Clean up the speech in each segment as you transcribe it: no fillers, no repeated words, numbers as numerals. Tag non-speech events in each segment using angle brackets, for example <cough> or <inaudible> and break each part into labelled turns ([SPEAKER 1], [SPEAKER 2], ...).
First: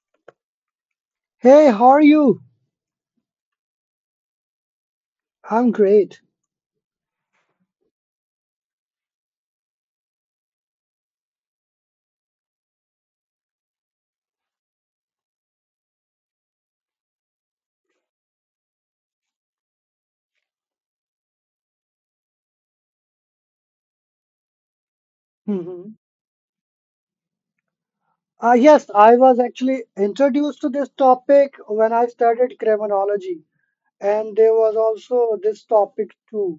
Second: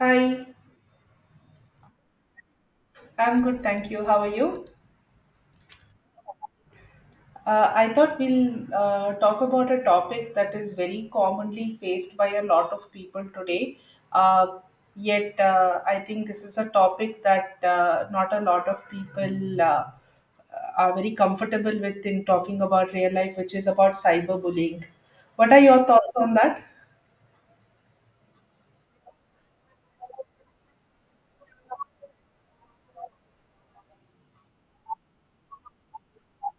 [SPEAKER 1] Hi,
[SPEAKER 2] Hey, how are you?
[SPEAKER 1] I'm good, thank you. How are you?
[SPEAKER 2] I'm great.
[SPEAKER 1] I thought we'll talk about a topic that is very commonly faced by a lot of people today. Uh, I think this is a topic that not a lot of people are very comfortable with in talking about real life, which is about cyberbullying. What are your
[SPEAKER 2] Mhm.
[SPEAKER 1] thoughts on that?
[SPEAKER 2] Yes, I was actually introduced to this topic when I studied criminology, and there was also this topic too,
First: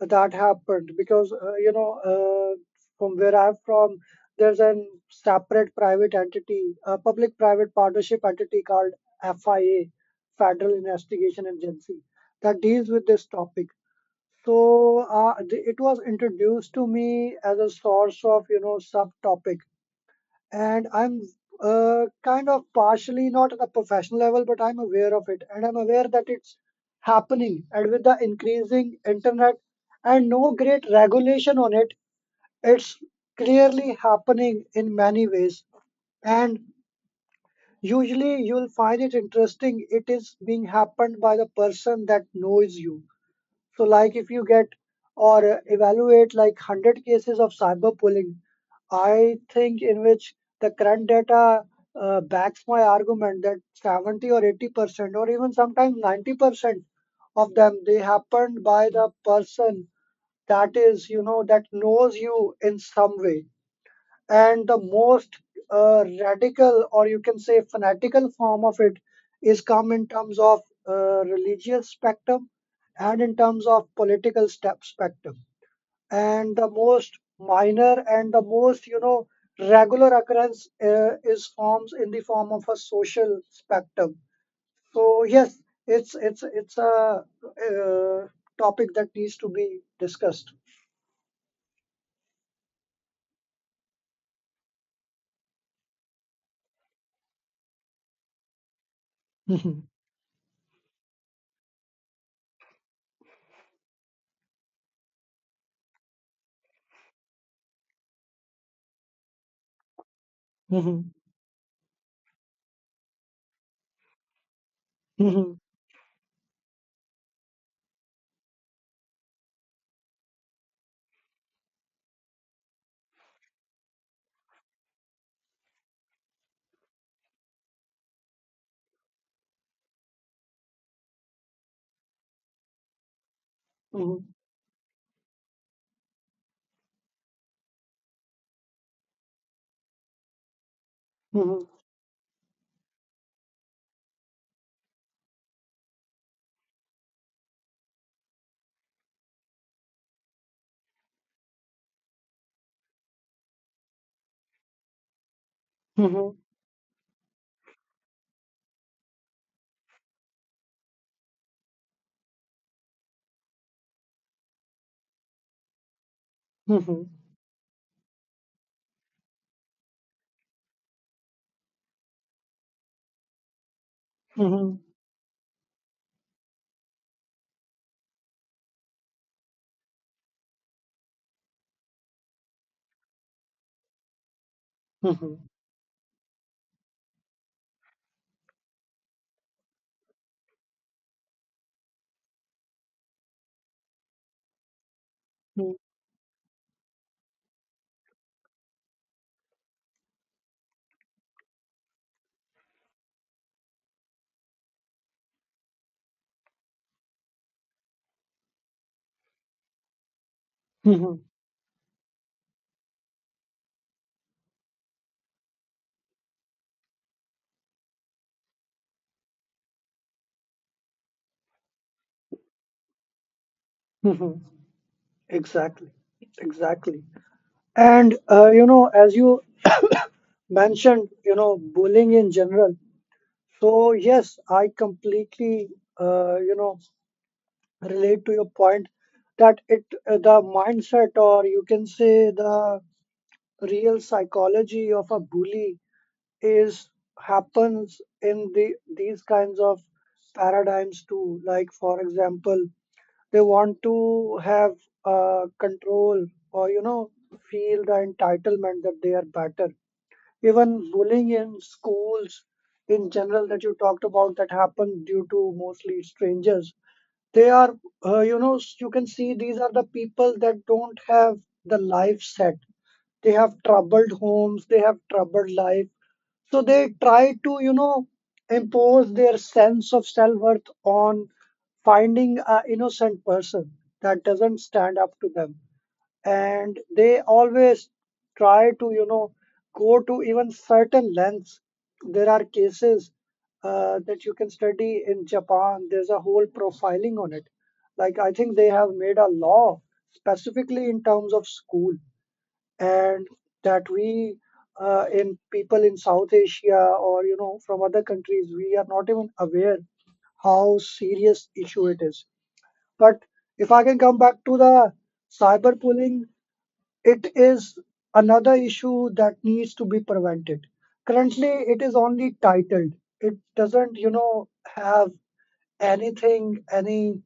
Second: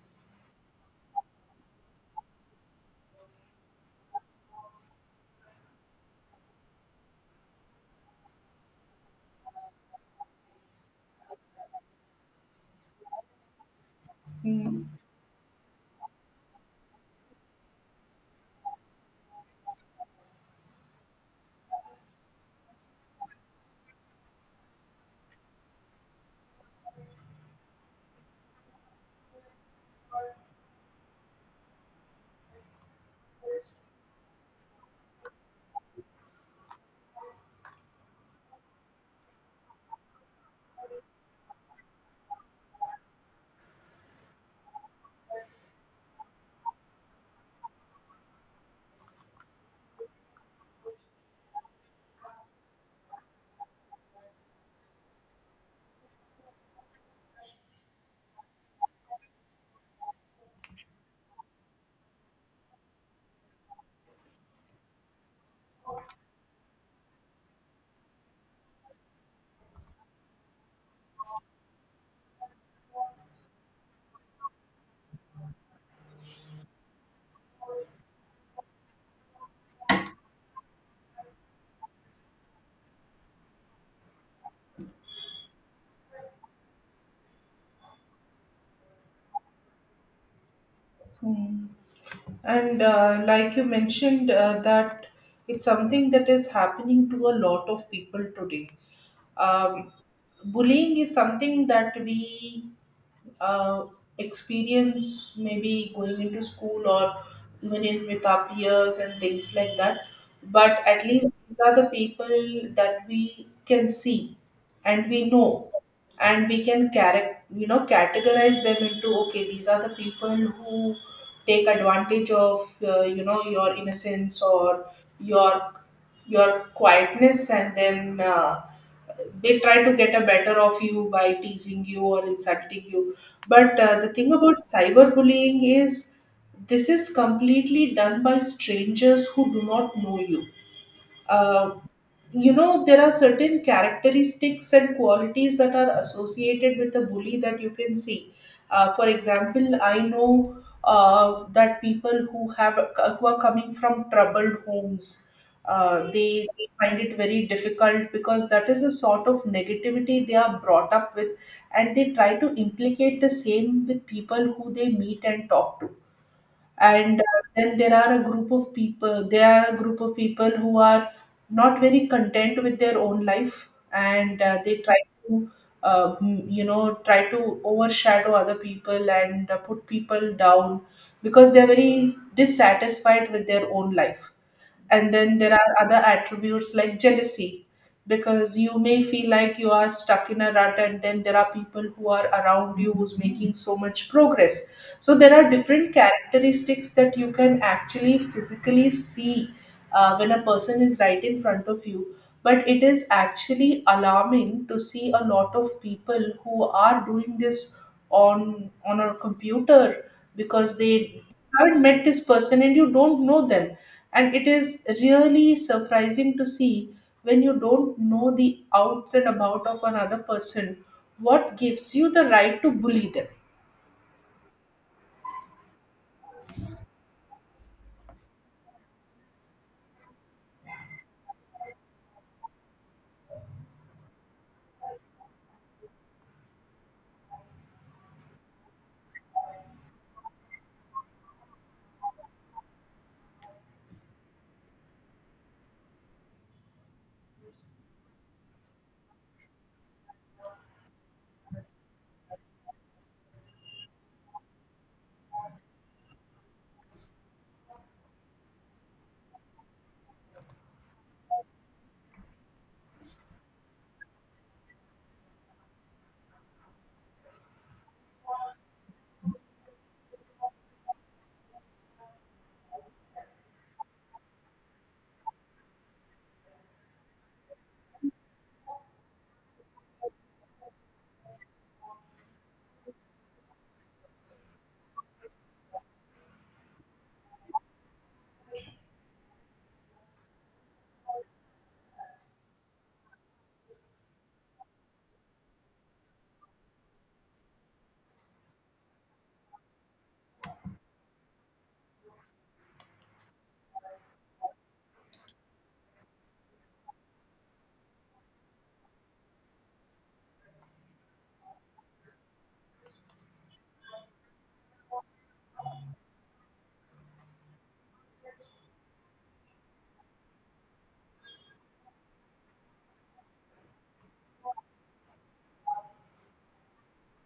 [SPEAKER 2] that happened because from where I'm from there's an separate private entity, a public private partnership entity called FIA, federal investigation agency, that deals with this topic. So
[SPEAKER 1] Mm,
[SPEAKER 2] it was introduced to me as a source of, subtopic. And I'm kind of partially not at a professional level, but I'm aware of it, and I'm aware that it's happening. And with the increasing internet and no great regulation on it, it's clearly happening in many ways. And usually, you'll find it interesting. It is being happened by the person that knows you. So, like if you get or evaluate like 100 cases of cyberbullying, I think, in which the current data backs my argument that 70 or 80% or even sometimes 90% of them they happened by the person that is, that knows you in some way. And the most radical, or you can say fanatical form of it is come in terms of religious spectrum, and in terms of political step spectrum, and the most minor and the most, regular occurrence is forms in the form of a social spectrum. So yes, it's a uh, topic that needs to be discussed.
[SPEAKER 1] mm. And like you mentioned, that it's something that is happening to a lot of people today,
[SPEAKER 2] Mhm,
[SPEAKER 1] um, bullying is something that we uh, experience maybe going into school or even in with our peers and things like that, but
[SPEAKER 2] mhm,
[SPEAKER 1] at least these are the people that we can see and we
[SPEAKER 2] mhm,
[SPEAKER 1] know, and we can you know, categorize them into, okay, these are the people who take advantage of you know, your innocence or your your quietness, and then they try to get a better of you by teasing you or insulting you. But the thing
[SPEAKER 2] mhm,
[SPEAKER 1] about cyberbullying is this is completely done by strangers who do not know you.
[SPEAKER 2] mhm,
[SPEAKER 1] Uh, you know, there are certain characteristics and qualities that are associated with a bully that you can see. For example, I know that people who have, who are coming from troubled homes, uh,
[SPEAKER 2] mhm,
[SPEAKER 1] they, they find it very difficult because that is a sort of negativity they are brought up with, and they try to implicate the same with people who they meet and talk to.
[SPEAKER 2] mhm,
[SPEAKER 1] And then there are a group of people there are a group of people who are not very content with their own life, and they
[SPEAKER 2] mhm,
[SPEAKER 1] try to you know, try to overshadow other people and put people down because they're very dissatisfied with their own life.
[SPEAKER 2] mhm,
[SPEAKER 1] And then
[SPEAKER 2] mhm,
[SPEAKER 1] there are other attributes like jealousy, because you may feel like you are stuck in a rut and then there are people who are around you who's making so much progress. So there are different characteristics that you can actually physically see when a person is right in front of you. But it is actually alarming to see a lot of people who are doing this on a computer, because
[SPEAKER 2] mhm,
[SPEAKER 1] they haven't met this person and you don't know them. And it is really surprising to see, when you don't know the outs and about of another person, what gives you the right to bully them?
[SPEAKER 2] mhm. Exactly, exactly. And you know, as you <coughs> mentioned, bullying in general. So yes, I completely, uh, you know relate to your point that it the mindset, or you can say the real psychology of a bully is happens in these kinds of paradigms too. Like for example, they want to have control, or feel the entitlement that they are better. Even bullying in schools in general that you talked about that happen due to mostly strangers, they are you can see these are the people that don't have the life set. They have troubled homes, they have troubled life, so they try to, impose their sense of self-worth on finding an innocent person that doesn't stand up to them. And they always try to, go to even certain lengths. There are cases that you can study in Japan. There's a whole profiling on it. Like I think they have made a law specifically in terms of school, and that we, in people in South Asia or, from other countries, we are not even aware how serious issue it is. But if I can come back to the cyberbullying, it is another issue that needs to be prevented. Currently, it is only titled. It doesn't, have anything, any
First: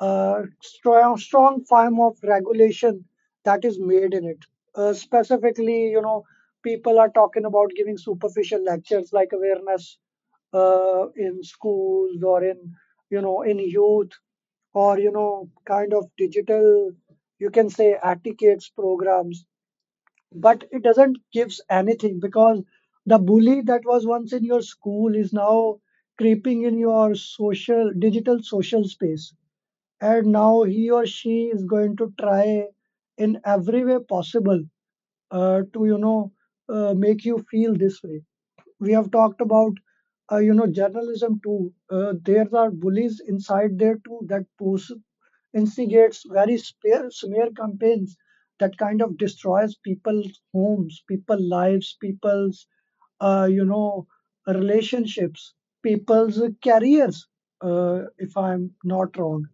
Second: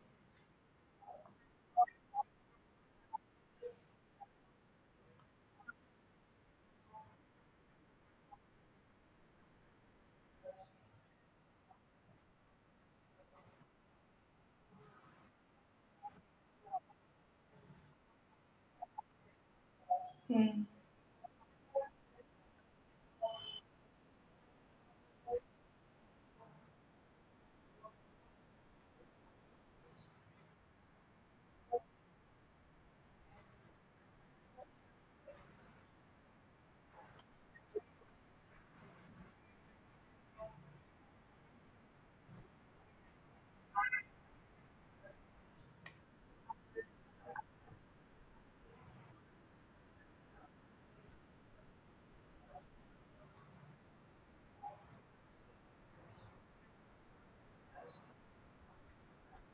[SPEAKER 2] strong form of regulation that is made in it. Specifically, people are talking about giving superficial lectures like awareness in schools or in, in youth, or kind of digital, you can say etiquettes programs.
[SPEAKER 1] Hmm,
[SPEAKER 2] But it doesn't gives anything because the bully that was once in your school is now creeping in your social digital social space, and now he or she is going to try in every way possible to make you feel this way. We have talked about journalism too. There are bullies inside there too that post instigates very smear campaigns that kind of destroys people's homes, people's lives, people's, uh, you know relationships, people's careers, if I'm not wrong.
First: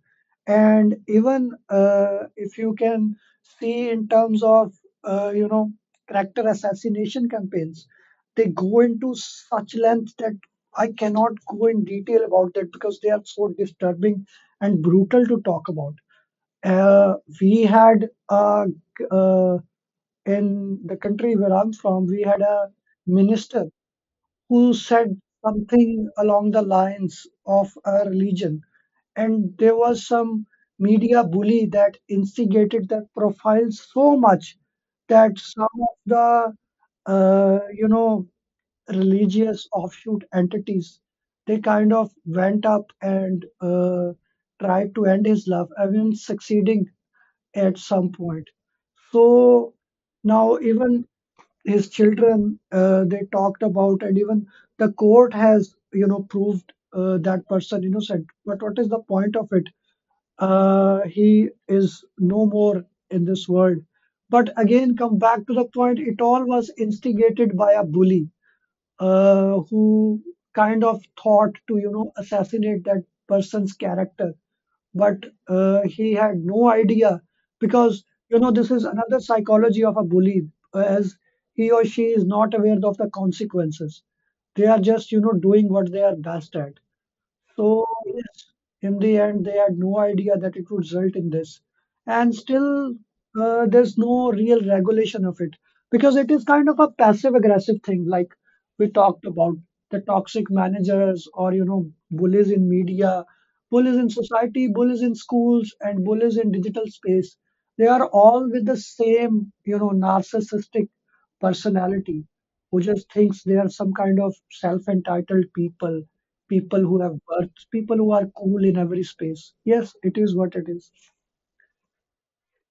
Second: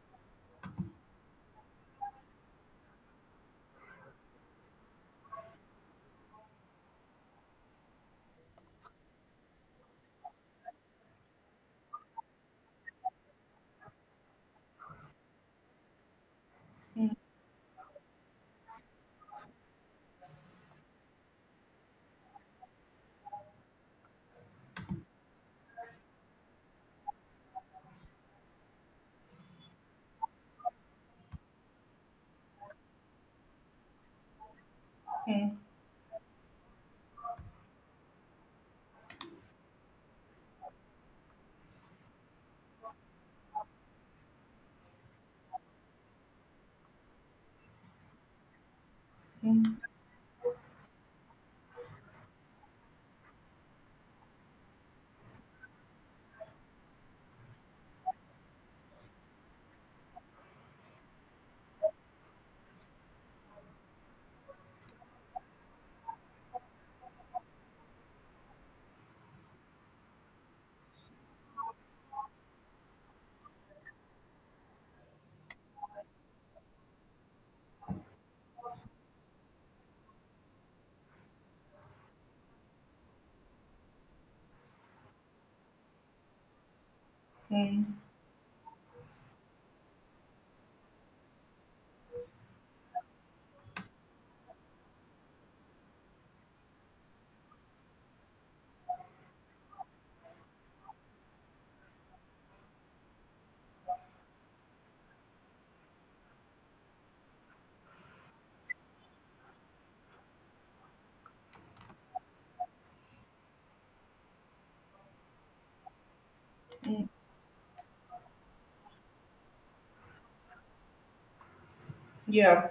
[SPEAKER 2] And even if you can see in terms of uh, you know character assassination campaigns, they go into such length that I cannot go in detail about that because they are so disturbing and brutal to talk about. We had uh, in the country where I'm from, we had a minister who said something along the lines of a religion, and there was some media bully that instigated that profile so much that
[SPEAKER 1] hmm,
[SPEAKER 2] some of the uh, you know religious offshoot entities, they kind of went up and tried to end his love, even succeeding at some point.
[SPEAKER 1] hmm,
[SPEAKER 2] So now even his children, they talked about, and even the court has, proved that person innocent. But what is the point of it? He is no more in this world. But again, come back to the point, it all was instigated by a bully who kind of thought to, assassinate that person's character, but he had no idea because, this is another psychology of a bully, as he or she is not aware of the consequences. They are just, doing what they are best at.
[SPEAKER 1] hmm,
[SPEAKER 2] So yes, in the end, they had no idea that it would result in this. And still, there's no real regulation of it because it is kind of a passive aggressive thing. Like we talked about the toxic managers, or, bullies in media, bullies in society, bullies in schools, and bullies in digital space. They are all with the same, narcissistic personality who just thinks they are some kind of self entitled people who
[SPEAKER 1] hmm.
[SPEAKER 2] have births, people who are cool in every space. Yes, it is what it is.
[SPEAKER 1] Yeah.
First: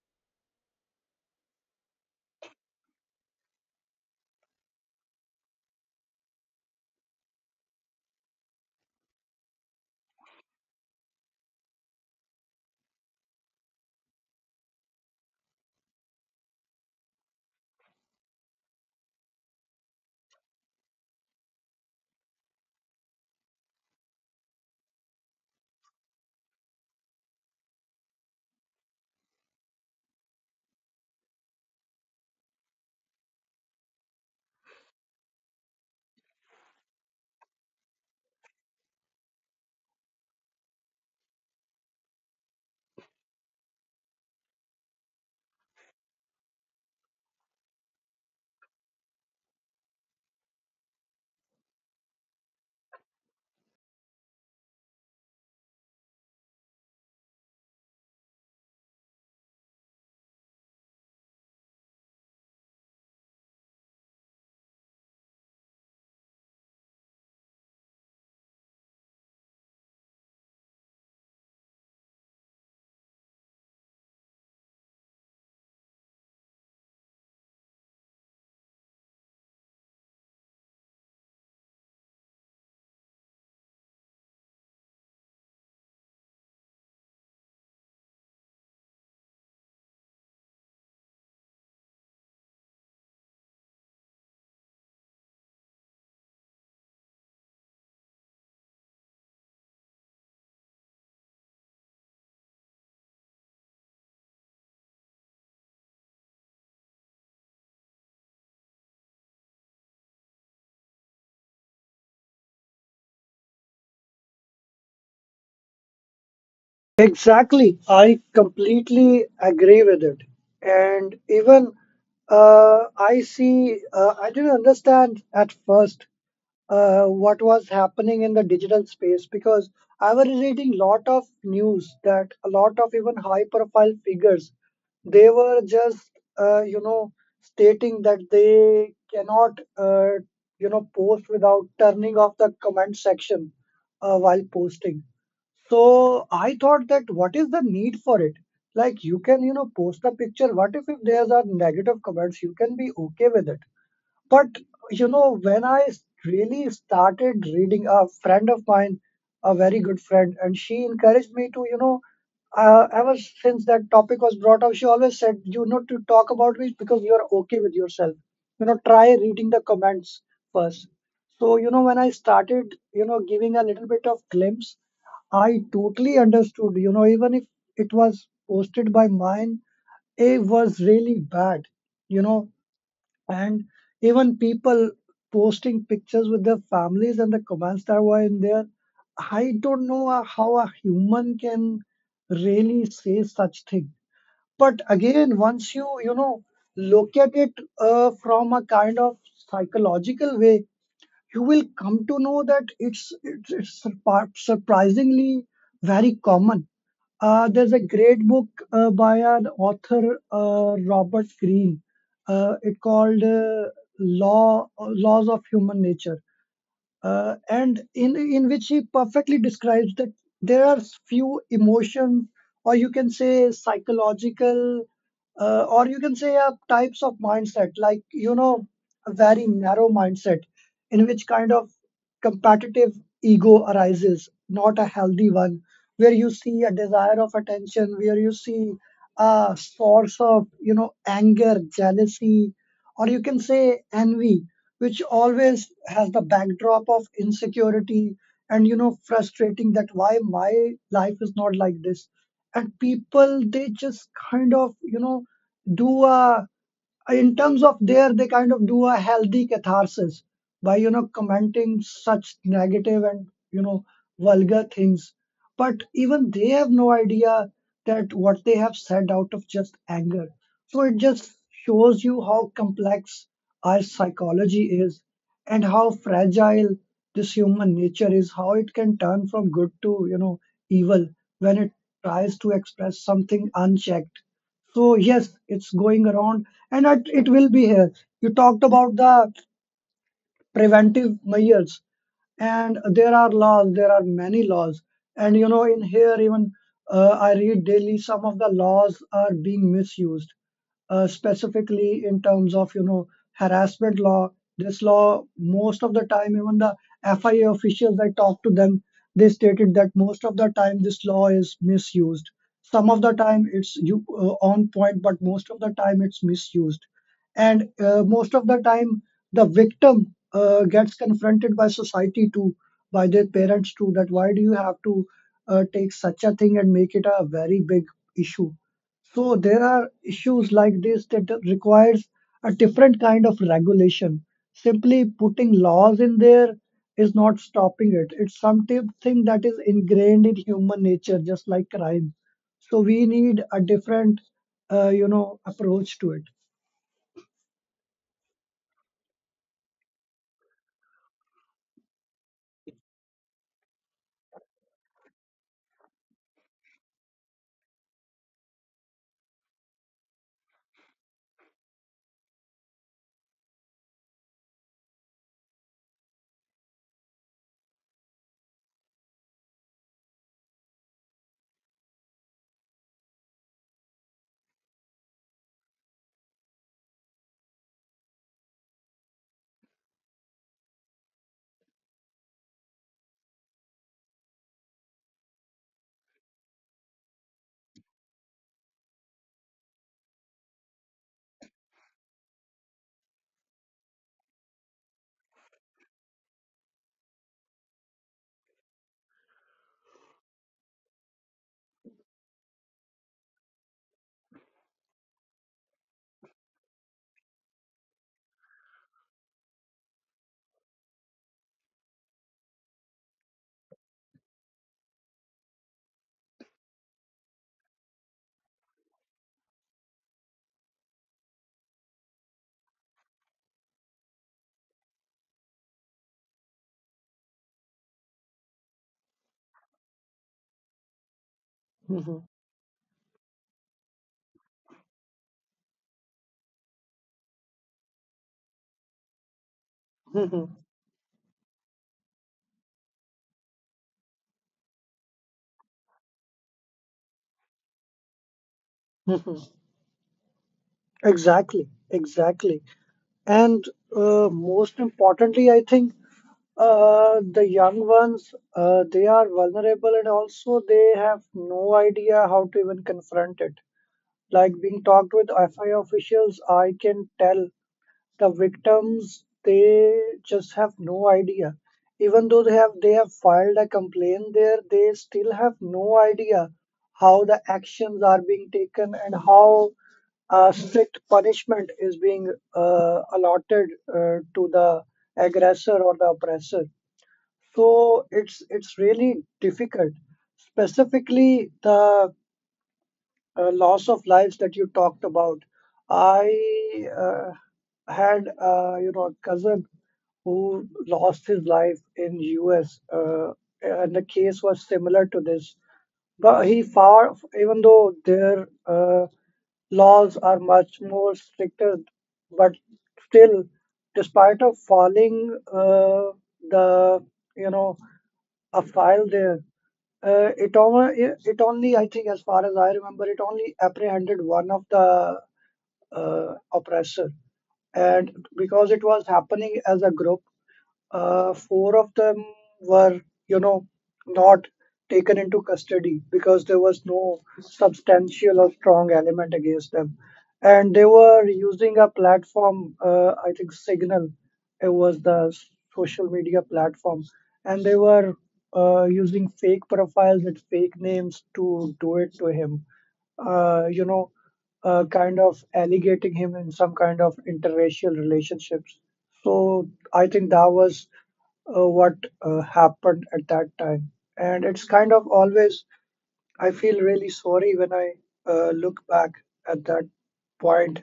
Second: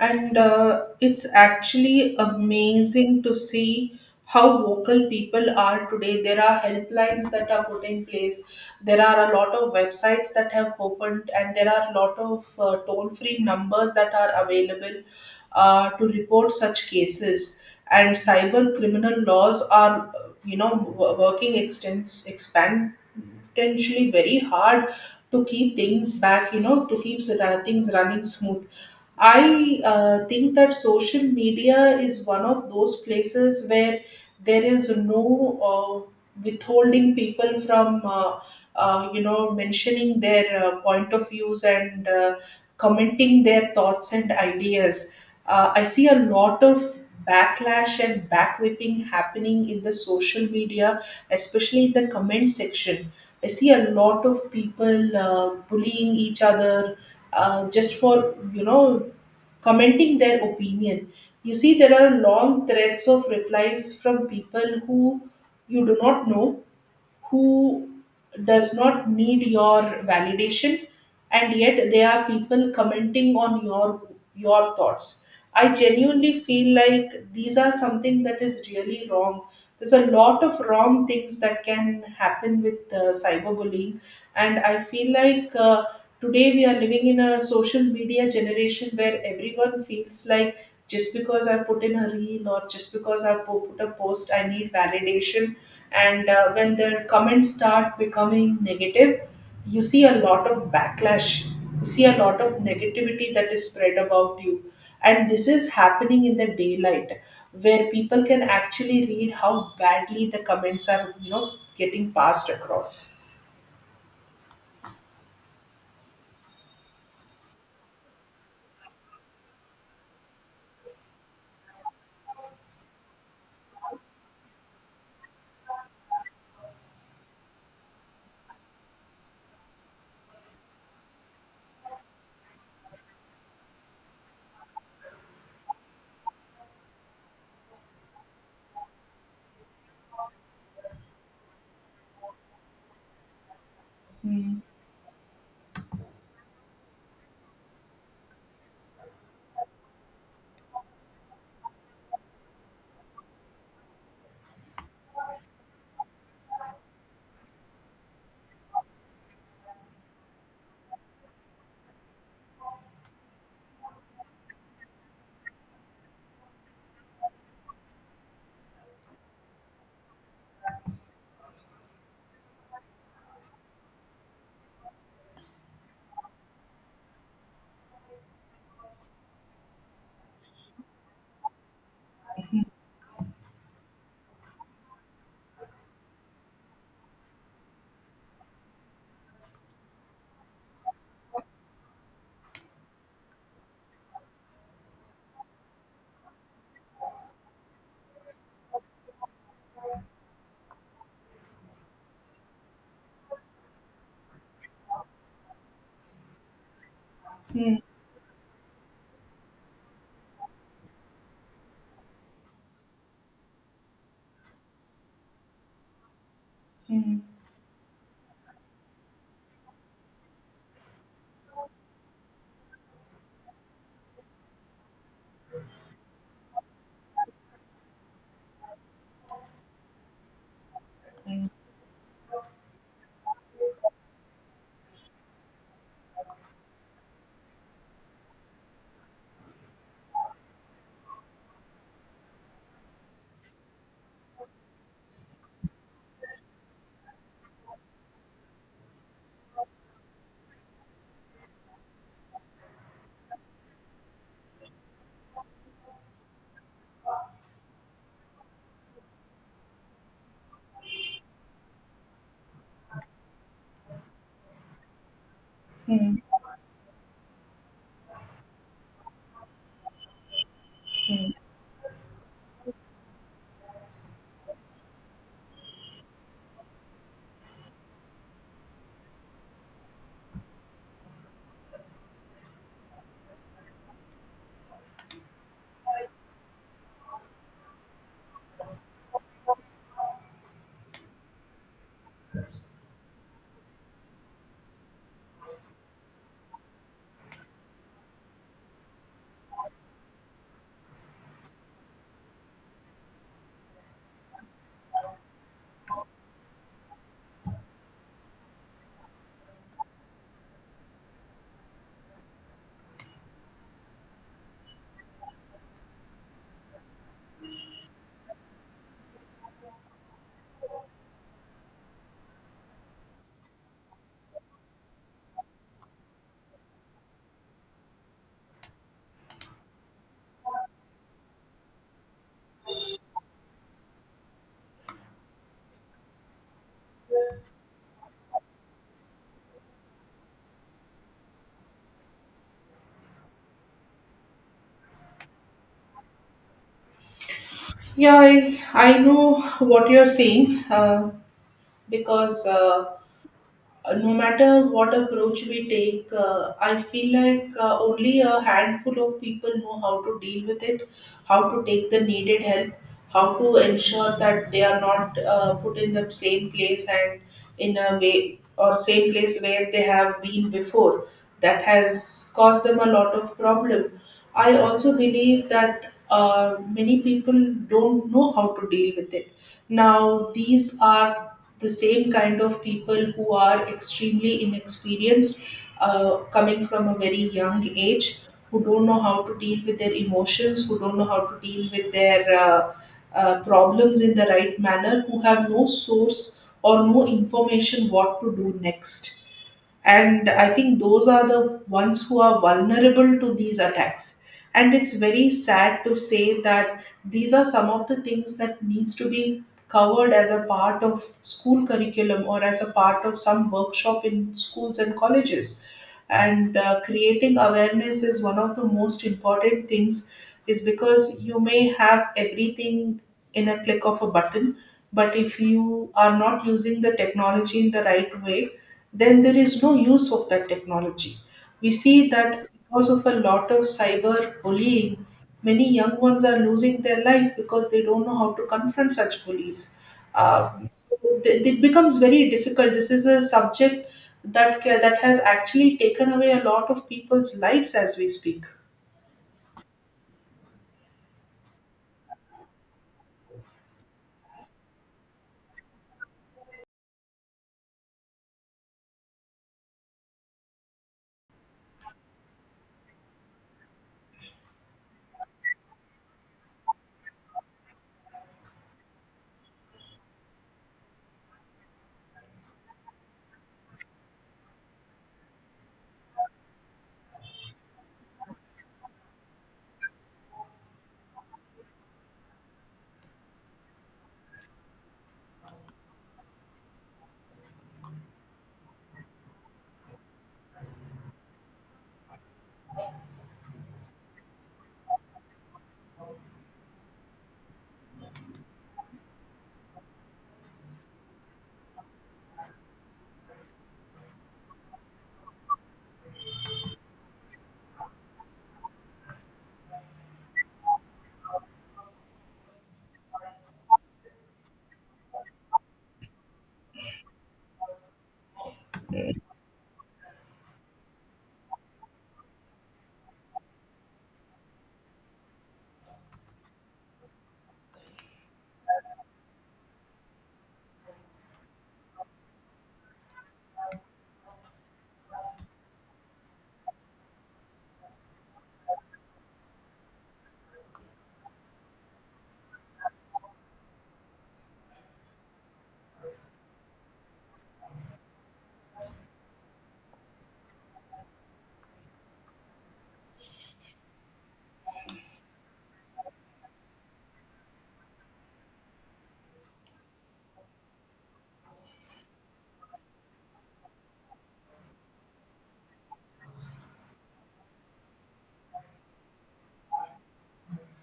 [SPEAKER 1] And it's actually amazing to see how vocal people are today. There are helplines that are put in place. There are a lot of websites that have opened, and there are a lot of toll free numbers that are available to report such cases. And cyber criminal laws are, you know, expand potentially very hard to keep things back, you know, to keep things running smooth. I think that social media is one of those places where there is no uh, withholding people from, you know, mentioning their point of views and commenting their thoughts and ideas. I see a lot of backlash and backwhipping happening in the social media, especially in the comment section. I see a lot of people bullying each other just for, you know, commenting their opinion. You see, there are long threads of replies from people who you do not know, who does not need your validation, and yet there are people commenting on your thoughts. I genuinely feel like these are something that is really wrong. There's a lot of wrong things that can happen with cyberbullying. And I feel like today we are living in a social media generation where everyone feels like, just because I put in a reel or just because I put a post, I need validation. And when their comments start becoming negative, you see a lot of backlash, you see a lot of negativity that is spread about you, and this is happening in the daylight, where people can actually read how badly the comments are, you know, getting passed across.
[SPEAKER 2] Exactly. I completely agree with it. And even I didn't understand at first what was happening in the digital space because I was reading lot of news that a lot of even high profile figures, they were just, uh, you know, stating that they cannot, post without turning off the comment section while
[SPEAKER 1] Hmm.
[SPEAKER 2] posting. So I thought that what is the need for it? Like you can, post a picture. What if there's are negative comments, you can be okay with it. But, when I really started reading, a friend of mine, a very good friend, and she encouraged me to, ever since that topic was brought up, she always said, to talk about it because you are okay with yourself. Try reading the comments first. So, when I started, giving a little bit of glimpse, I totally understood, even if it was posted by mine, it was really bad. you know and even people posting pictures with their families and the comments that were in there. I don't know how a human can really say such thing. But again, once you you know look at it from a kind of psychological way, you will come to know that it's surprisingly very common. There's
[SPEAKER 1] Hmm.
[SPEAKER 2] a great book by an author, Robert Greene. It called Laws of Human Nature,
[SPEAKER 1] Hmm.
[SPEAKER 2] and in which he perfectly describes that there are few emotions, or you can say psychological, or you can say types of mindset, like, a very narrow mindset in which kind of competitive ego arises, not a healthy one, where you see a desire of attention, where you see a source of, anger, jealousy, or you can say envy, which always has the backdrop of insecurity, and, frustrating that why my life is not like this. And people, they just kind of, do a, in terms of there they kind of do a healthy catharsis by, commenting such negative and, vulgar things, but
[SPEAKER 1] Hmm.
[SPEAKER 2] even they have no idea that what they have said out of just anger. So it just shows you how complex our psychology is, and how fragile this human nature is, how it can turn from good to, evil when it tries to express something unchecked. So yes, it's going around, and it will be here. You talked about the preventive measures, and there are laws, there are many laws. And in here, even I read daily some of the laws are being misused, specifically in terms of harassment law. This law, most of the time, even the FIA officials I talked to them, they stated that most of the time this law is misused. Some of the time it's you on point, but most of the time it's misused. And most of the time the victim gets confronted by society too, by their parents too, that why do you have to take such a thing and make it a very big issue. So there are issues like this that requires a different kind of regulation. Simply putting laws in there is not stopping it. It's something that is ingrained in human nature, just like crime. So we need a different approach to it.
[SPEAKER 1] Yeah, I know what you're saying, because no matter what approach we take, I feel like only a handful of people know how to deal with it, how to take the needed help, how to ensure that they are not put in the same place and in a way, or same place where they have been before. That has caused them a lot of problem. I also believe that many people don't know how to deal with it. Now, these are the same kind of people who are extremely inexperienced, coming from a very young age, who don't know how to deal with their emotions, who don't know how to deal with their problems in the right manner, who have no source or no information what to do next. And I think those are the ones who are vulnerable to these attacks. And it's very sad to say that these are some of the things that needs to be covered as a part of school curriculum or as a part of some workshop in schools and colleges. And creating awareness is one of the most important things, is because you may have everything in a click of a button, but if you are not using the technology in the right way, then there is no use of that technology. We see that because of a lot of cyber bullying many young ones are losing their life because they don't know how to confront such bullies.
[SPEAKER 2] <laughs> Mhm,
[SPEAKER 1] So it becomes very difficult. This is a subject that that has actually taken away a lot of people's lives as we speak.
[SPEAKER 2] mhm. Exactly, exactly. And most importantly, I think the young ones, they are vulnerable, and also they have no idea how to even confront it. Like being talked with FI officials, I can tell the victims they just have no idea. Even though they have filed a complaint there, they still have no idea how the actions are being taken and how strict punishment is being allotted to the aggressor or the oppressor. So it's really difficult. Specifically the loss of lives that you talked about, I had a cousin who lost his life in U.S. And the case was similar to this. But he far, even though their laws are much more stricter, but still, despite of falling the you know a file there. It only, it only, I think, as far as I remember, it only apprehended one of the oppressor. And because it was happening as a group, four of them were, you know, not taken into custody because there was no substantial or strong element against them. And they were using a platform, I think Signal, it was the social media platform, and they were using fake profiles with fake names to do it to him, uh, you know, kind of allegating him in some kind of interracial relationships. So I think that was what happened at that time. And it's kind of always, I feel really sorry when I look back at that point,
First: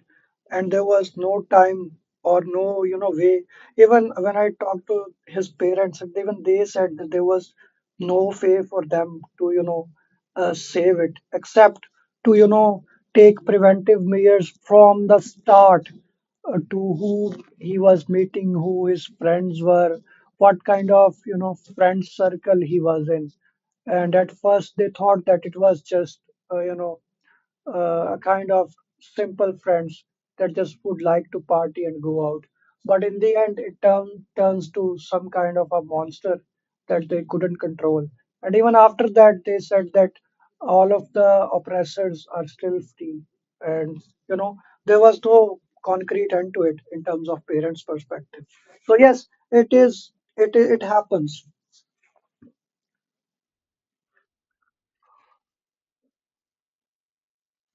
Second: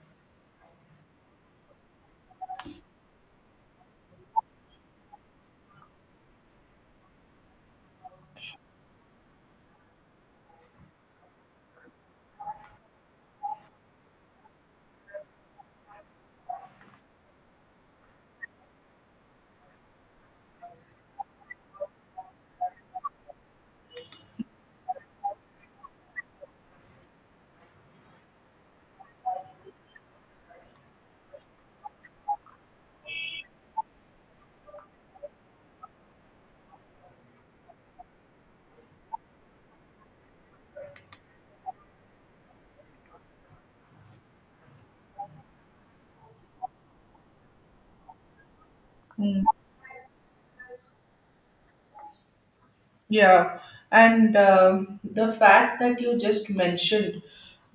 [SPEAKER 2] and there was no time or no, way. Even when I talked to his parents, and even they said that there was no way for them to, save it, except to, take preventive measures from the start, to who he was meeting, who his friends were, what kind of friend circle he was in. And at first they thought that it was just uh, you know kind of simple friends that just would like to party and go out. But in the end, turns to some kind of a monster that they couldn't control. And even after that, they said that all of the oppressors are still free. And, you know, there was no concrete end to it in terms of parents' perspective. So, yes, it happens.
[SPEAKER 1] Yeah, and um, the fact that you just mentioned,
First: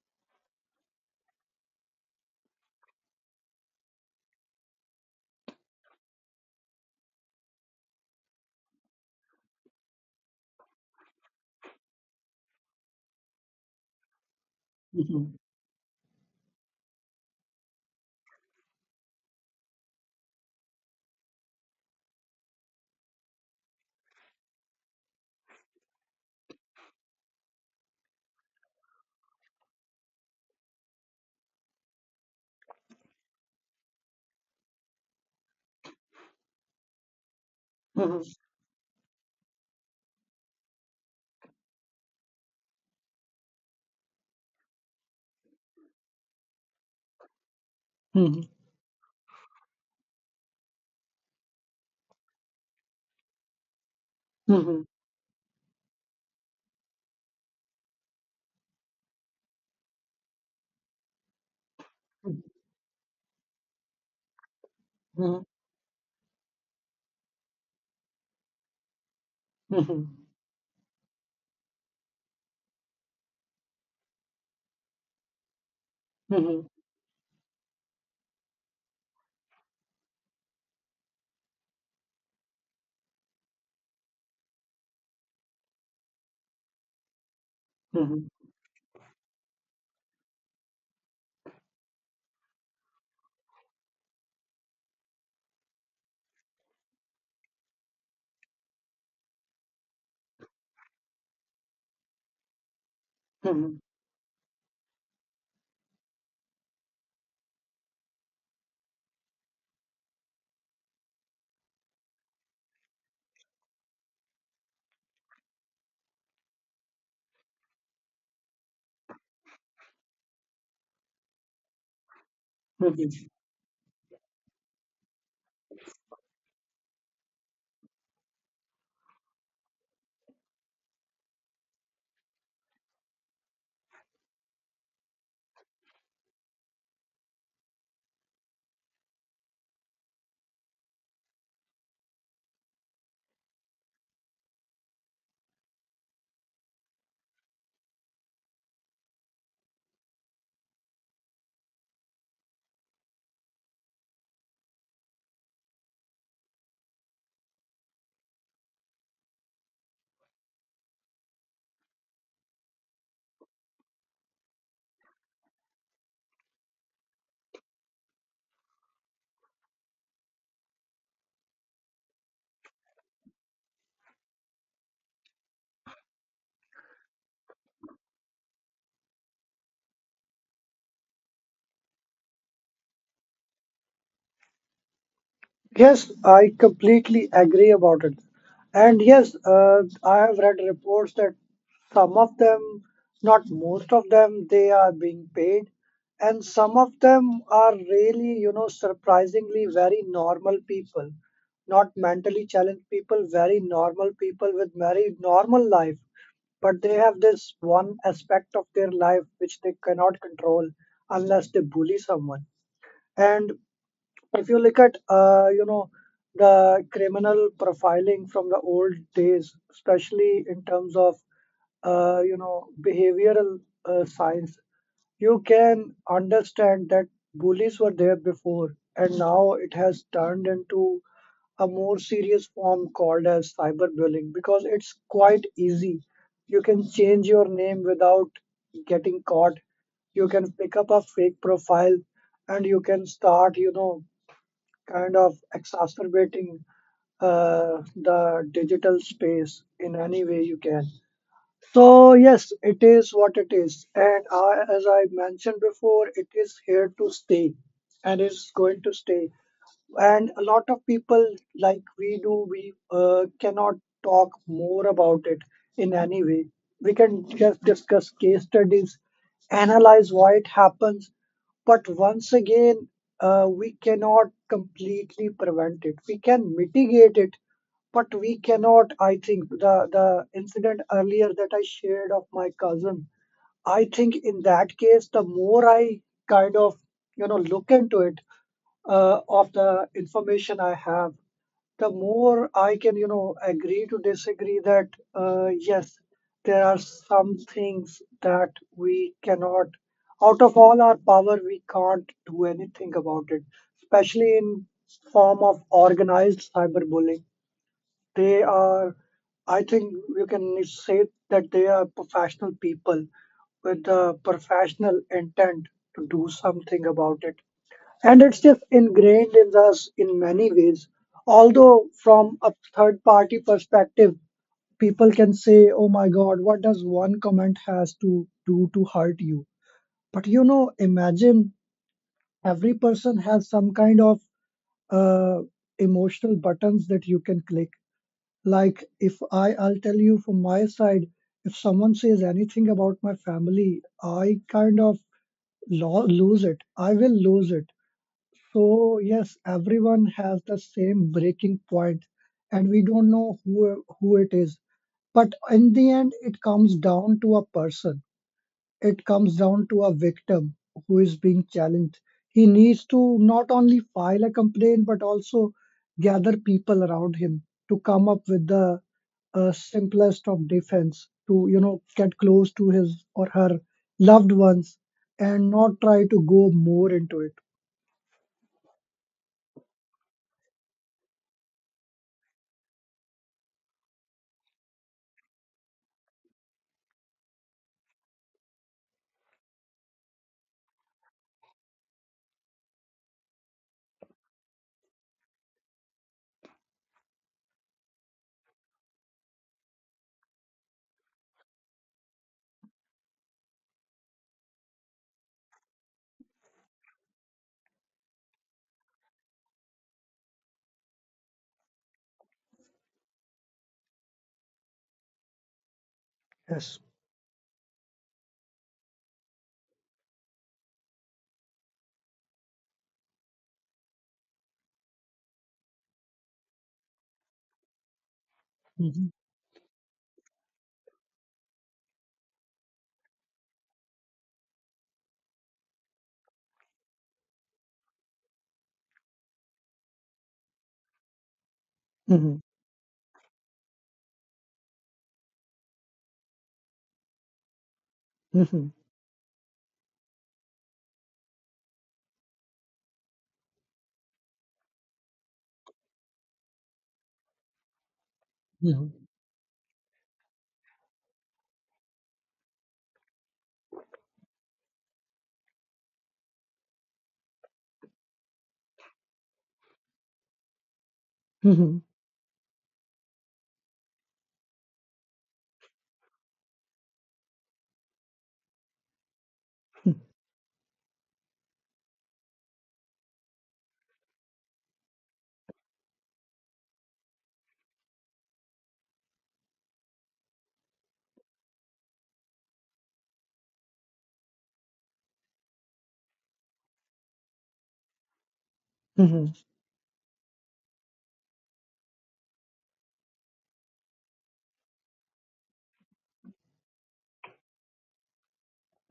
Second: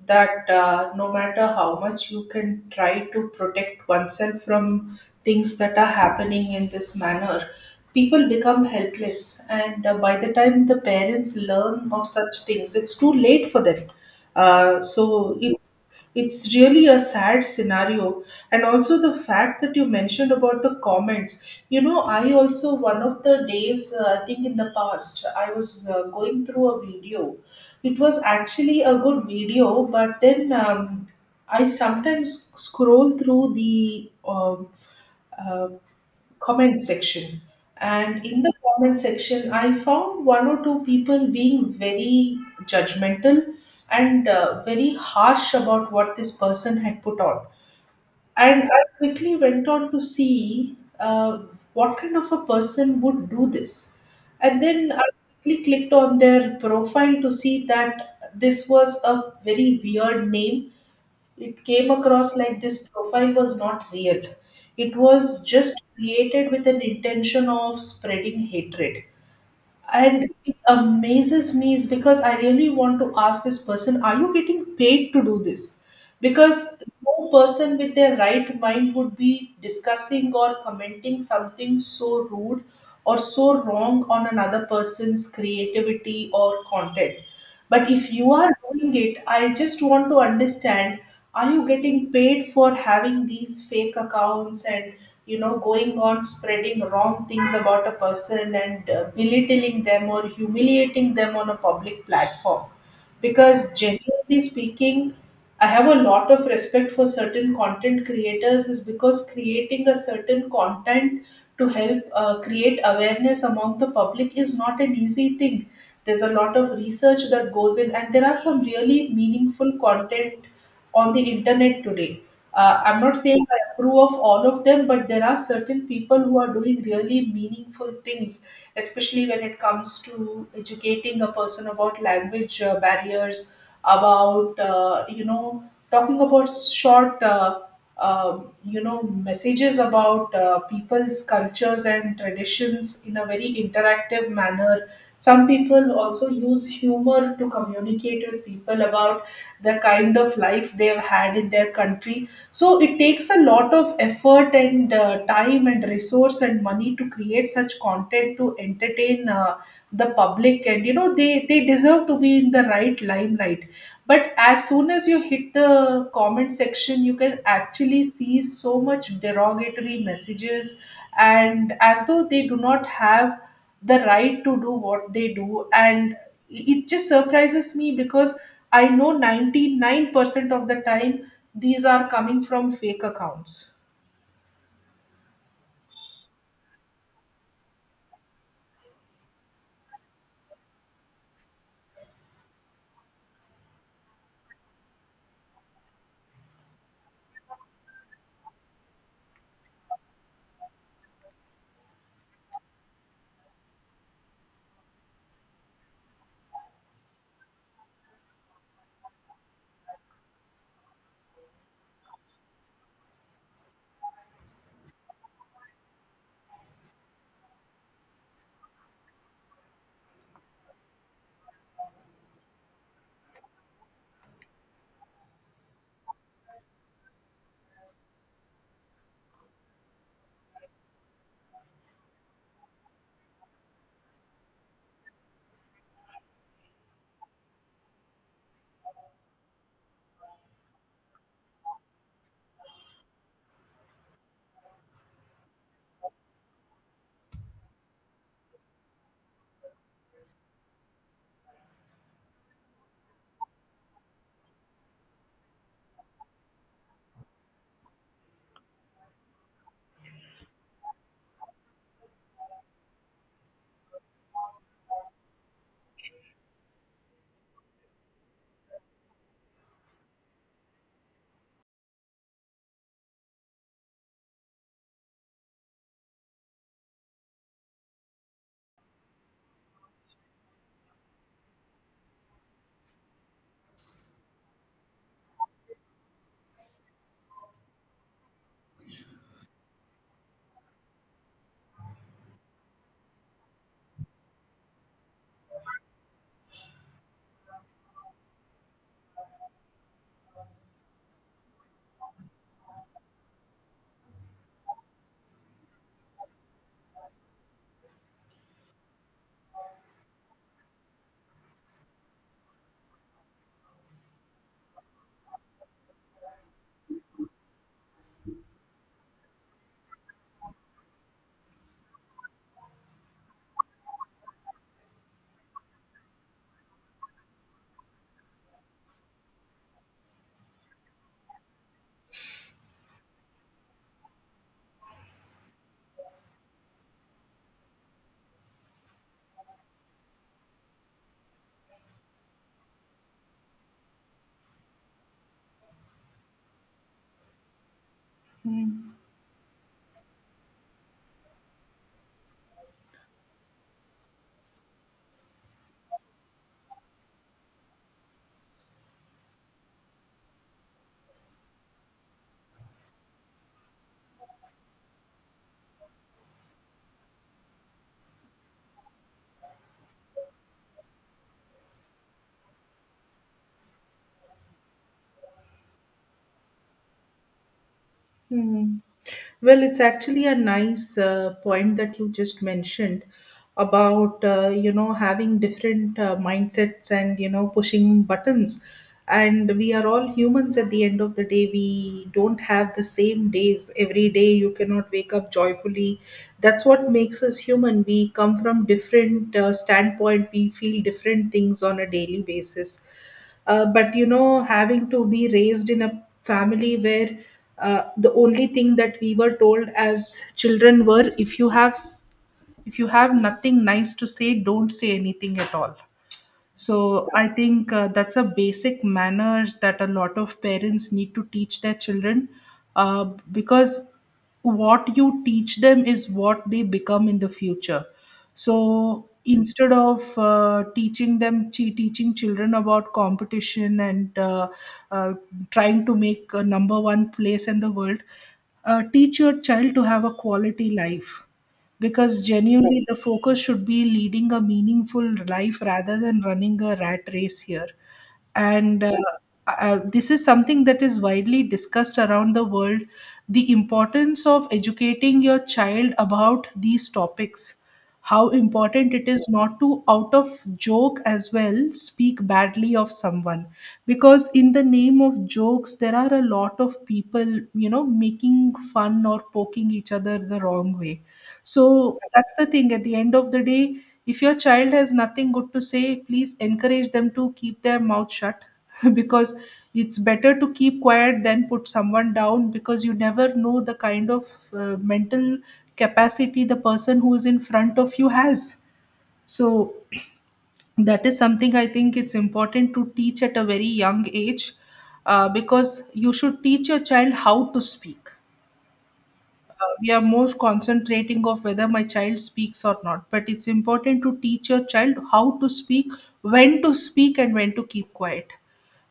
[SPEAKER 1] that no matter how much you can try to protect oneself from things that are happening in this manner, people become helpless. And by the time the parents learn of such things, it's too late for them.
[SPEAKER 2] Mhm.
[SPEAKER 1] So it's really a sad scenario. And also the fact that you mentioned about the comments. You know, I also, one of the days, I think in the past, I was going through a video. It was actually a good video, but then I sometimes scroll through the uh, comment section.
[SPEAKER 2] Mhm.
[SPEAKER 1] And in the comment section, I found one or two people being very judgmental and very harsh about what this person had put on.
[SPEAKER 2] Mhm.
[SPEAKER 1] And I quickly went on to see what kind of a person would do this. And
[SPEAKER 2] Mhm.
[SPEAKER 1] then I quickly clicked on their profile, to see that this was a very weird name. It came across like this profile was not real. It was
[SPEAKER 2] Mhm.
[SPEAKER 1] just created with an intention of spreading hatred.
[SPEAKER 2] Mhm.
[SPEAKER 1] And it amazes me is because I really want to ask this person, are you getting paid to do this?
[SPEAKER 2] Mhm.
[SPEAKER 1] Because no person with their right mind would be discussing or commenting something so rude or so wrong on another person's creativity or content. But if
[SPEAKER 2] Mhm.
[SPEAKER 1] you are doing it, I just want to understand, are you getting paid for having these fake accounts and, you know, going on spreading wrong things about a person, and belittling them or humiliating them on a public platform? Because
[SPEAKER 2] Mhm.
[SPEAKER 1] genuinely speaking, I have a lot of respect for certain content creators, is because creating a certain content to help create awareness among the public is not an easy thing. There's a lot of research that goes in, and there are some really meaningful content on the internet today. I'm not
[SPEAKER 2] Mhm.
[SPEAKER 1] saying I approve of all of them, but there are certain people who are doing really meaningful things, especially when it comes to educating a person about language barriers, about, you know, talking about short, you know, messages about people's cultures and traditions in a very interactive manner. Some people also use humor to communicate with people about the kind of life they've had in their country. So it takes a lot of effort and time and resource and money to create such content to entertain the public, and you know, they deserve to be in the right limelight. But as soon as you hit the comment section, you can actually see so much derogatory messages, and as though they do not have the right to do what they do. And it just surprises me because I know 99% of the time these are coming from fake accounts.
[SPEAKER 2] Yes, I completely agree about it. And yes, I have read reports that some of them, not most of them, they are being paid. And some of them are really, surprisingly very normal people, not mentally challenged people, very normal people with very normal life. But they have this one aspect of their life which they cannot control unless they bully someone. And if you look at the criminal profiling from the old days, especially in terms of behavioral science, you can understand that bullies were there before, and now it has turned into a more serious form called as cyberbullying because it's quite easy. You can change your name without getting caught. You can pick up a fake profile, and you can start kind of exacerbating the digital space in any way you can. So yes, it is what it is, and I, as I mentioned before, it is here to stay, and it's going to stay. And a lot of people, like we do, we cannot talk more about it in any way. We can just discuss case studies, analyze why it happens. But once again, we cannot completely prevent it, we can mitigate it, but we cannot. I think the incident earlier that I shared of my cousin, I think in that case, the more I kind of look into it, of the information I have, the more I can, agree to disagree that yes, there are some things that we cannot, out of all our power, we can't do anything about it, especially in form of organized cyberbullying. They are, I think, you can say that they are professional people with the professional intent to do something about it. And it's just ingrained in us in many ways, although from a third party perspective, people can say, oh my god, what does one comment has to do to hurt you? But imagine, every person has some kind of uh, emotional buttons that you can click. Like if I'll tell you from my side, if someone says anything about my family, I kind of lose it, I will lose it. So yes, everyone has the same breaking point, and we don't know who it is. But in the end, it comes down to a person. It comes down to a victim who is being challenged. He needs to not only file a complaint but also gather people around him to come up with the simplest of defense to get close to his or her loved ones and not try to go more into it.
[SPEAKER 1] Mm-hmm. Well, it's actually a nice point that you just mentioned. About you know having different mindsets and you know pushing buttons. And we are all humans. At the end of the day, we don't have the same days every day. You cannot wake up joyfully. That's what makes us human. We come from different standpoint. We feel different things on a daily basis. But you know, having to be raised in a family where the only thing that we were told as children were, if you have if you have nothing nice to say, don't say anything at all.
[SPEAKER 2] Yes.
[SPEAKER 1] So I think that's a basic manners that a lot of parents need to teach their children, uh, because what you teach them is what they become in the future. So
[SPEAKER 2] Mm-hmm.
[SPEAKER 1] instead of teaching them, teaching children about competition and uh, trying to make a number one place in the world, teach your child to have a quality life, because
[SPEAKER 2] Mhm.
[SPEAKER 1] genuinely the focus should be leading a meaningful life rather than running a rat race here.
[SPEAKER 2] Mhm.
[SPEAKER 1] And this is something that is widely discussed around the world, the importance of educating your child about these topics, how
[SPEAKER 2] Mhm.
[SPEAKER 1] important it is not to, out of joke as well, speak badly of someone. Because in the name of jokes, there are a lot of people you know making fun or poking each other the wrong way.
[SPEAKER 2] Mhm.
[SPEAKER 1] So that's the thing. At the end of the day, if your child has nothing good to say, please encourage them to keep their mouth shut <laughs> because it's better to keep quiet than put someone down, because you never know the kind of mental capacity the person who is in front of you has. So that is something I think it's important to teach at a very young age, because you should teach your child how to speak.
[SPEAKER 2] Mhm.
[SPEAKER 1] We are most concentrating of whether my child speaks or not, but it's important to teach your child how to speak, when to speak and when to keep quiet.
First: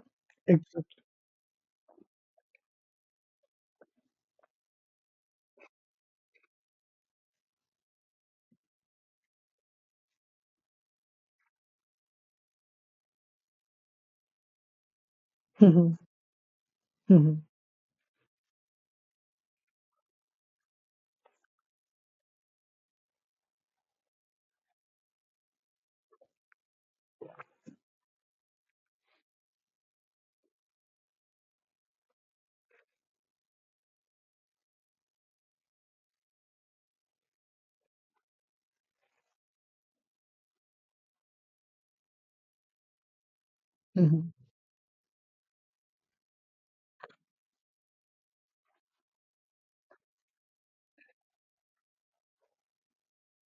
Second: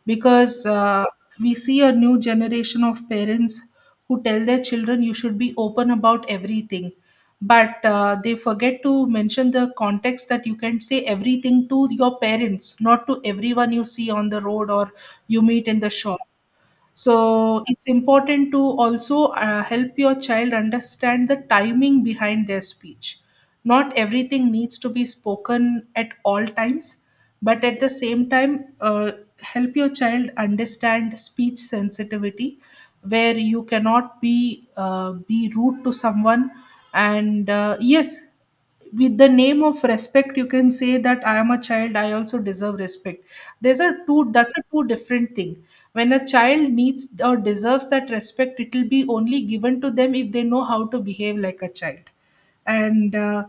[SPEAKER 1] because
[SPEAKER 2] Exactly.
[SPEAKER 1] uh, we see a new generation of parents who tell their children you should be open about everything, but they forget to mention the context that you can say everything to your parents, not to everyone you see on the road or you meet in the
[SPEAKER 2] Mhm.
[SPEAKER 1] shop.
[SPEAKER 2] Mhm.
[SPEAKER 1] So it's important to also help your child understand the timing behind their speech. Not everything needs to be spoken at all times, but at the same time, help your child understand speech sensitivity, where you cannot be be rude to someone. And yes, with the name of respect, you can say that I am a child, I also deserve respect. There's a two.
[SPEAKER 2] Mhm.
[SPEAKER 1] That's a two different thing. When a child needs or deserves that respect, it will be only given to them if they know how to behave like a child. And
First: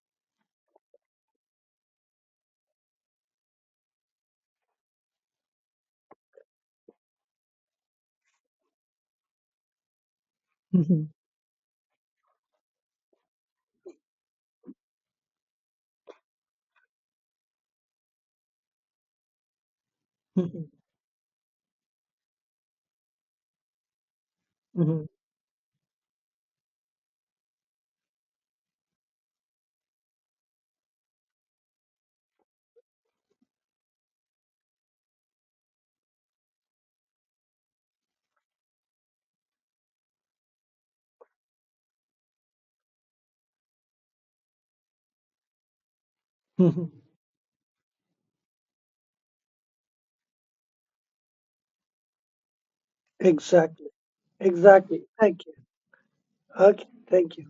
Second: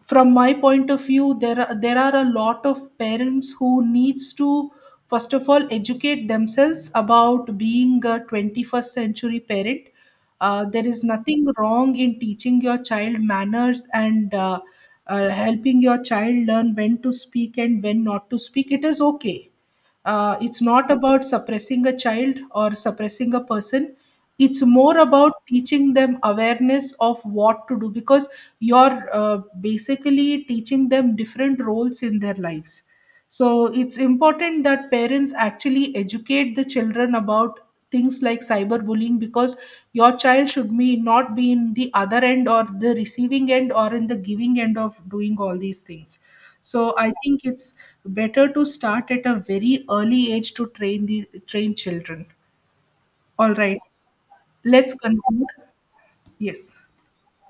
[SPEAKER 1] from my point of view, there are a lot of parents who needs to first of all educate themselves about being a 21st century parent. There is
[SPEAKER 2] Mhm.
[SPEAKER 1] nothing wrong in teaching your child manners and helping your child learn when to speak and when not to speak. It is okay. It's
[SPEAKER 2] Mhm.
[SPEAKER 1] not about suppressing a child or suppressing a person. It's more
[SPEAKER 2] Mhm.
[SPEAKER 1] about teaching them awareness of what to do, because you're basically teaching them different roles in their lives. So it's important that parents actually educate the children about things like cyberbullying, because your child should be not be in the other end or the receiving end or in the giving end of doing all these things.
[SPEAKER 2] Mhm.
[SPEAKER 1] So I think it's better to start at a very early age to train children. All right,
[SPEAKER 2] Exactly,
[SPEAKER 1] let's
[SPEAKER 2] exactly.
[SPEAKER 1] conclude.
[SPEAKER 2] Thank you.
[SPEAKER 1] Yes.
[SPEAKER 2] Okay. Thank you.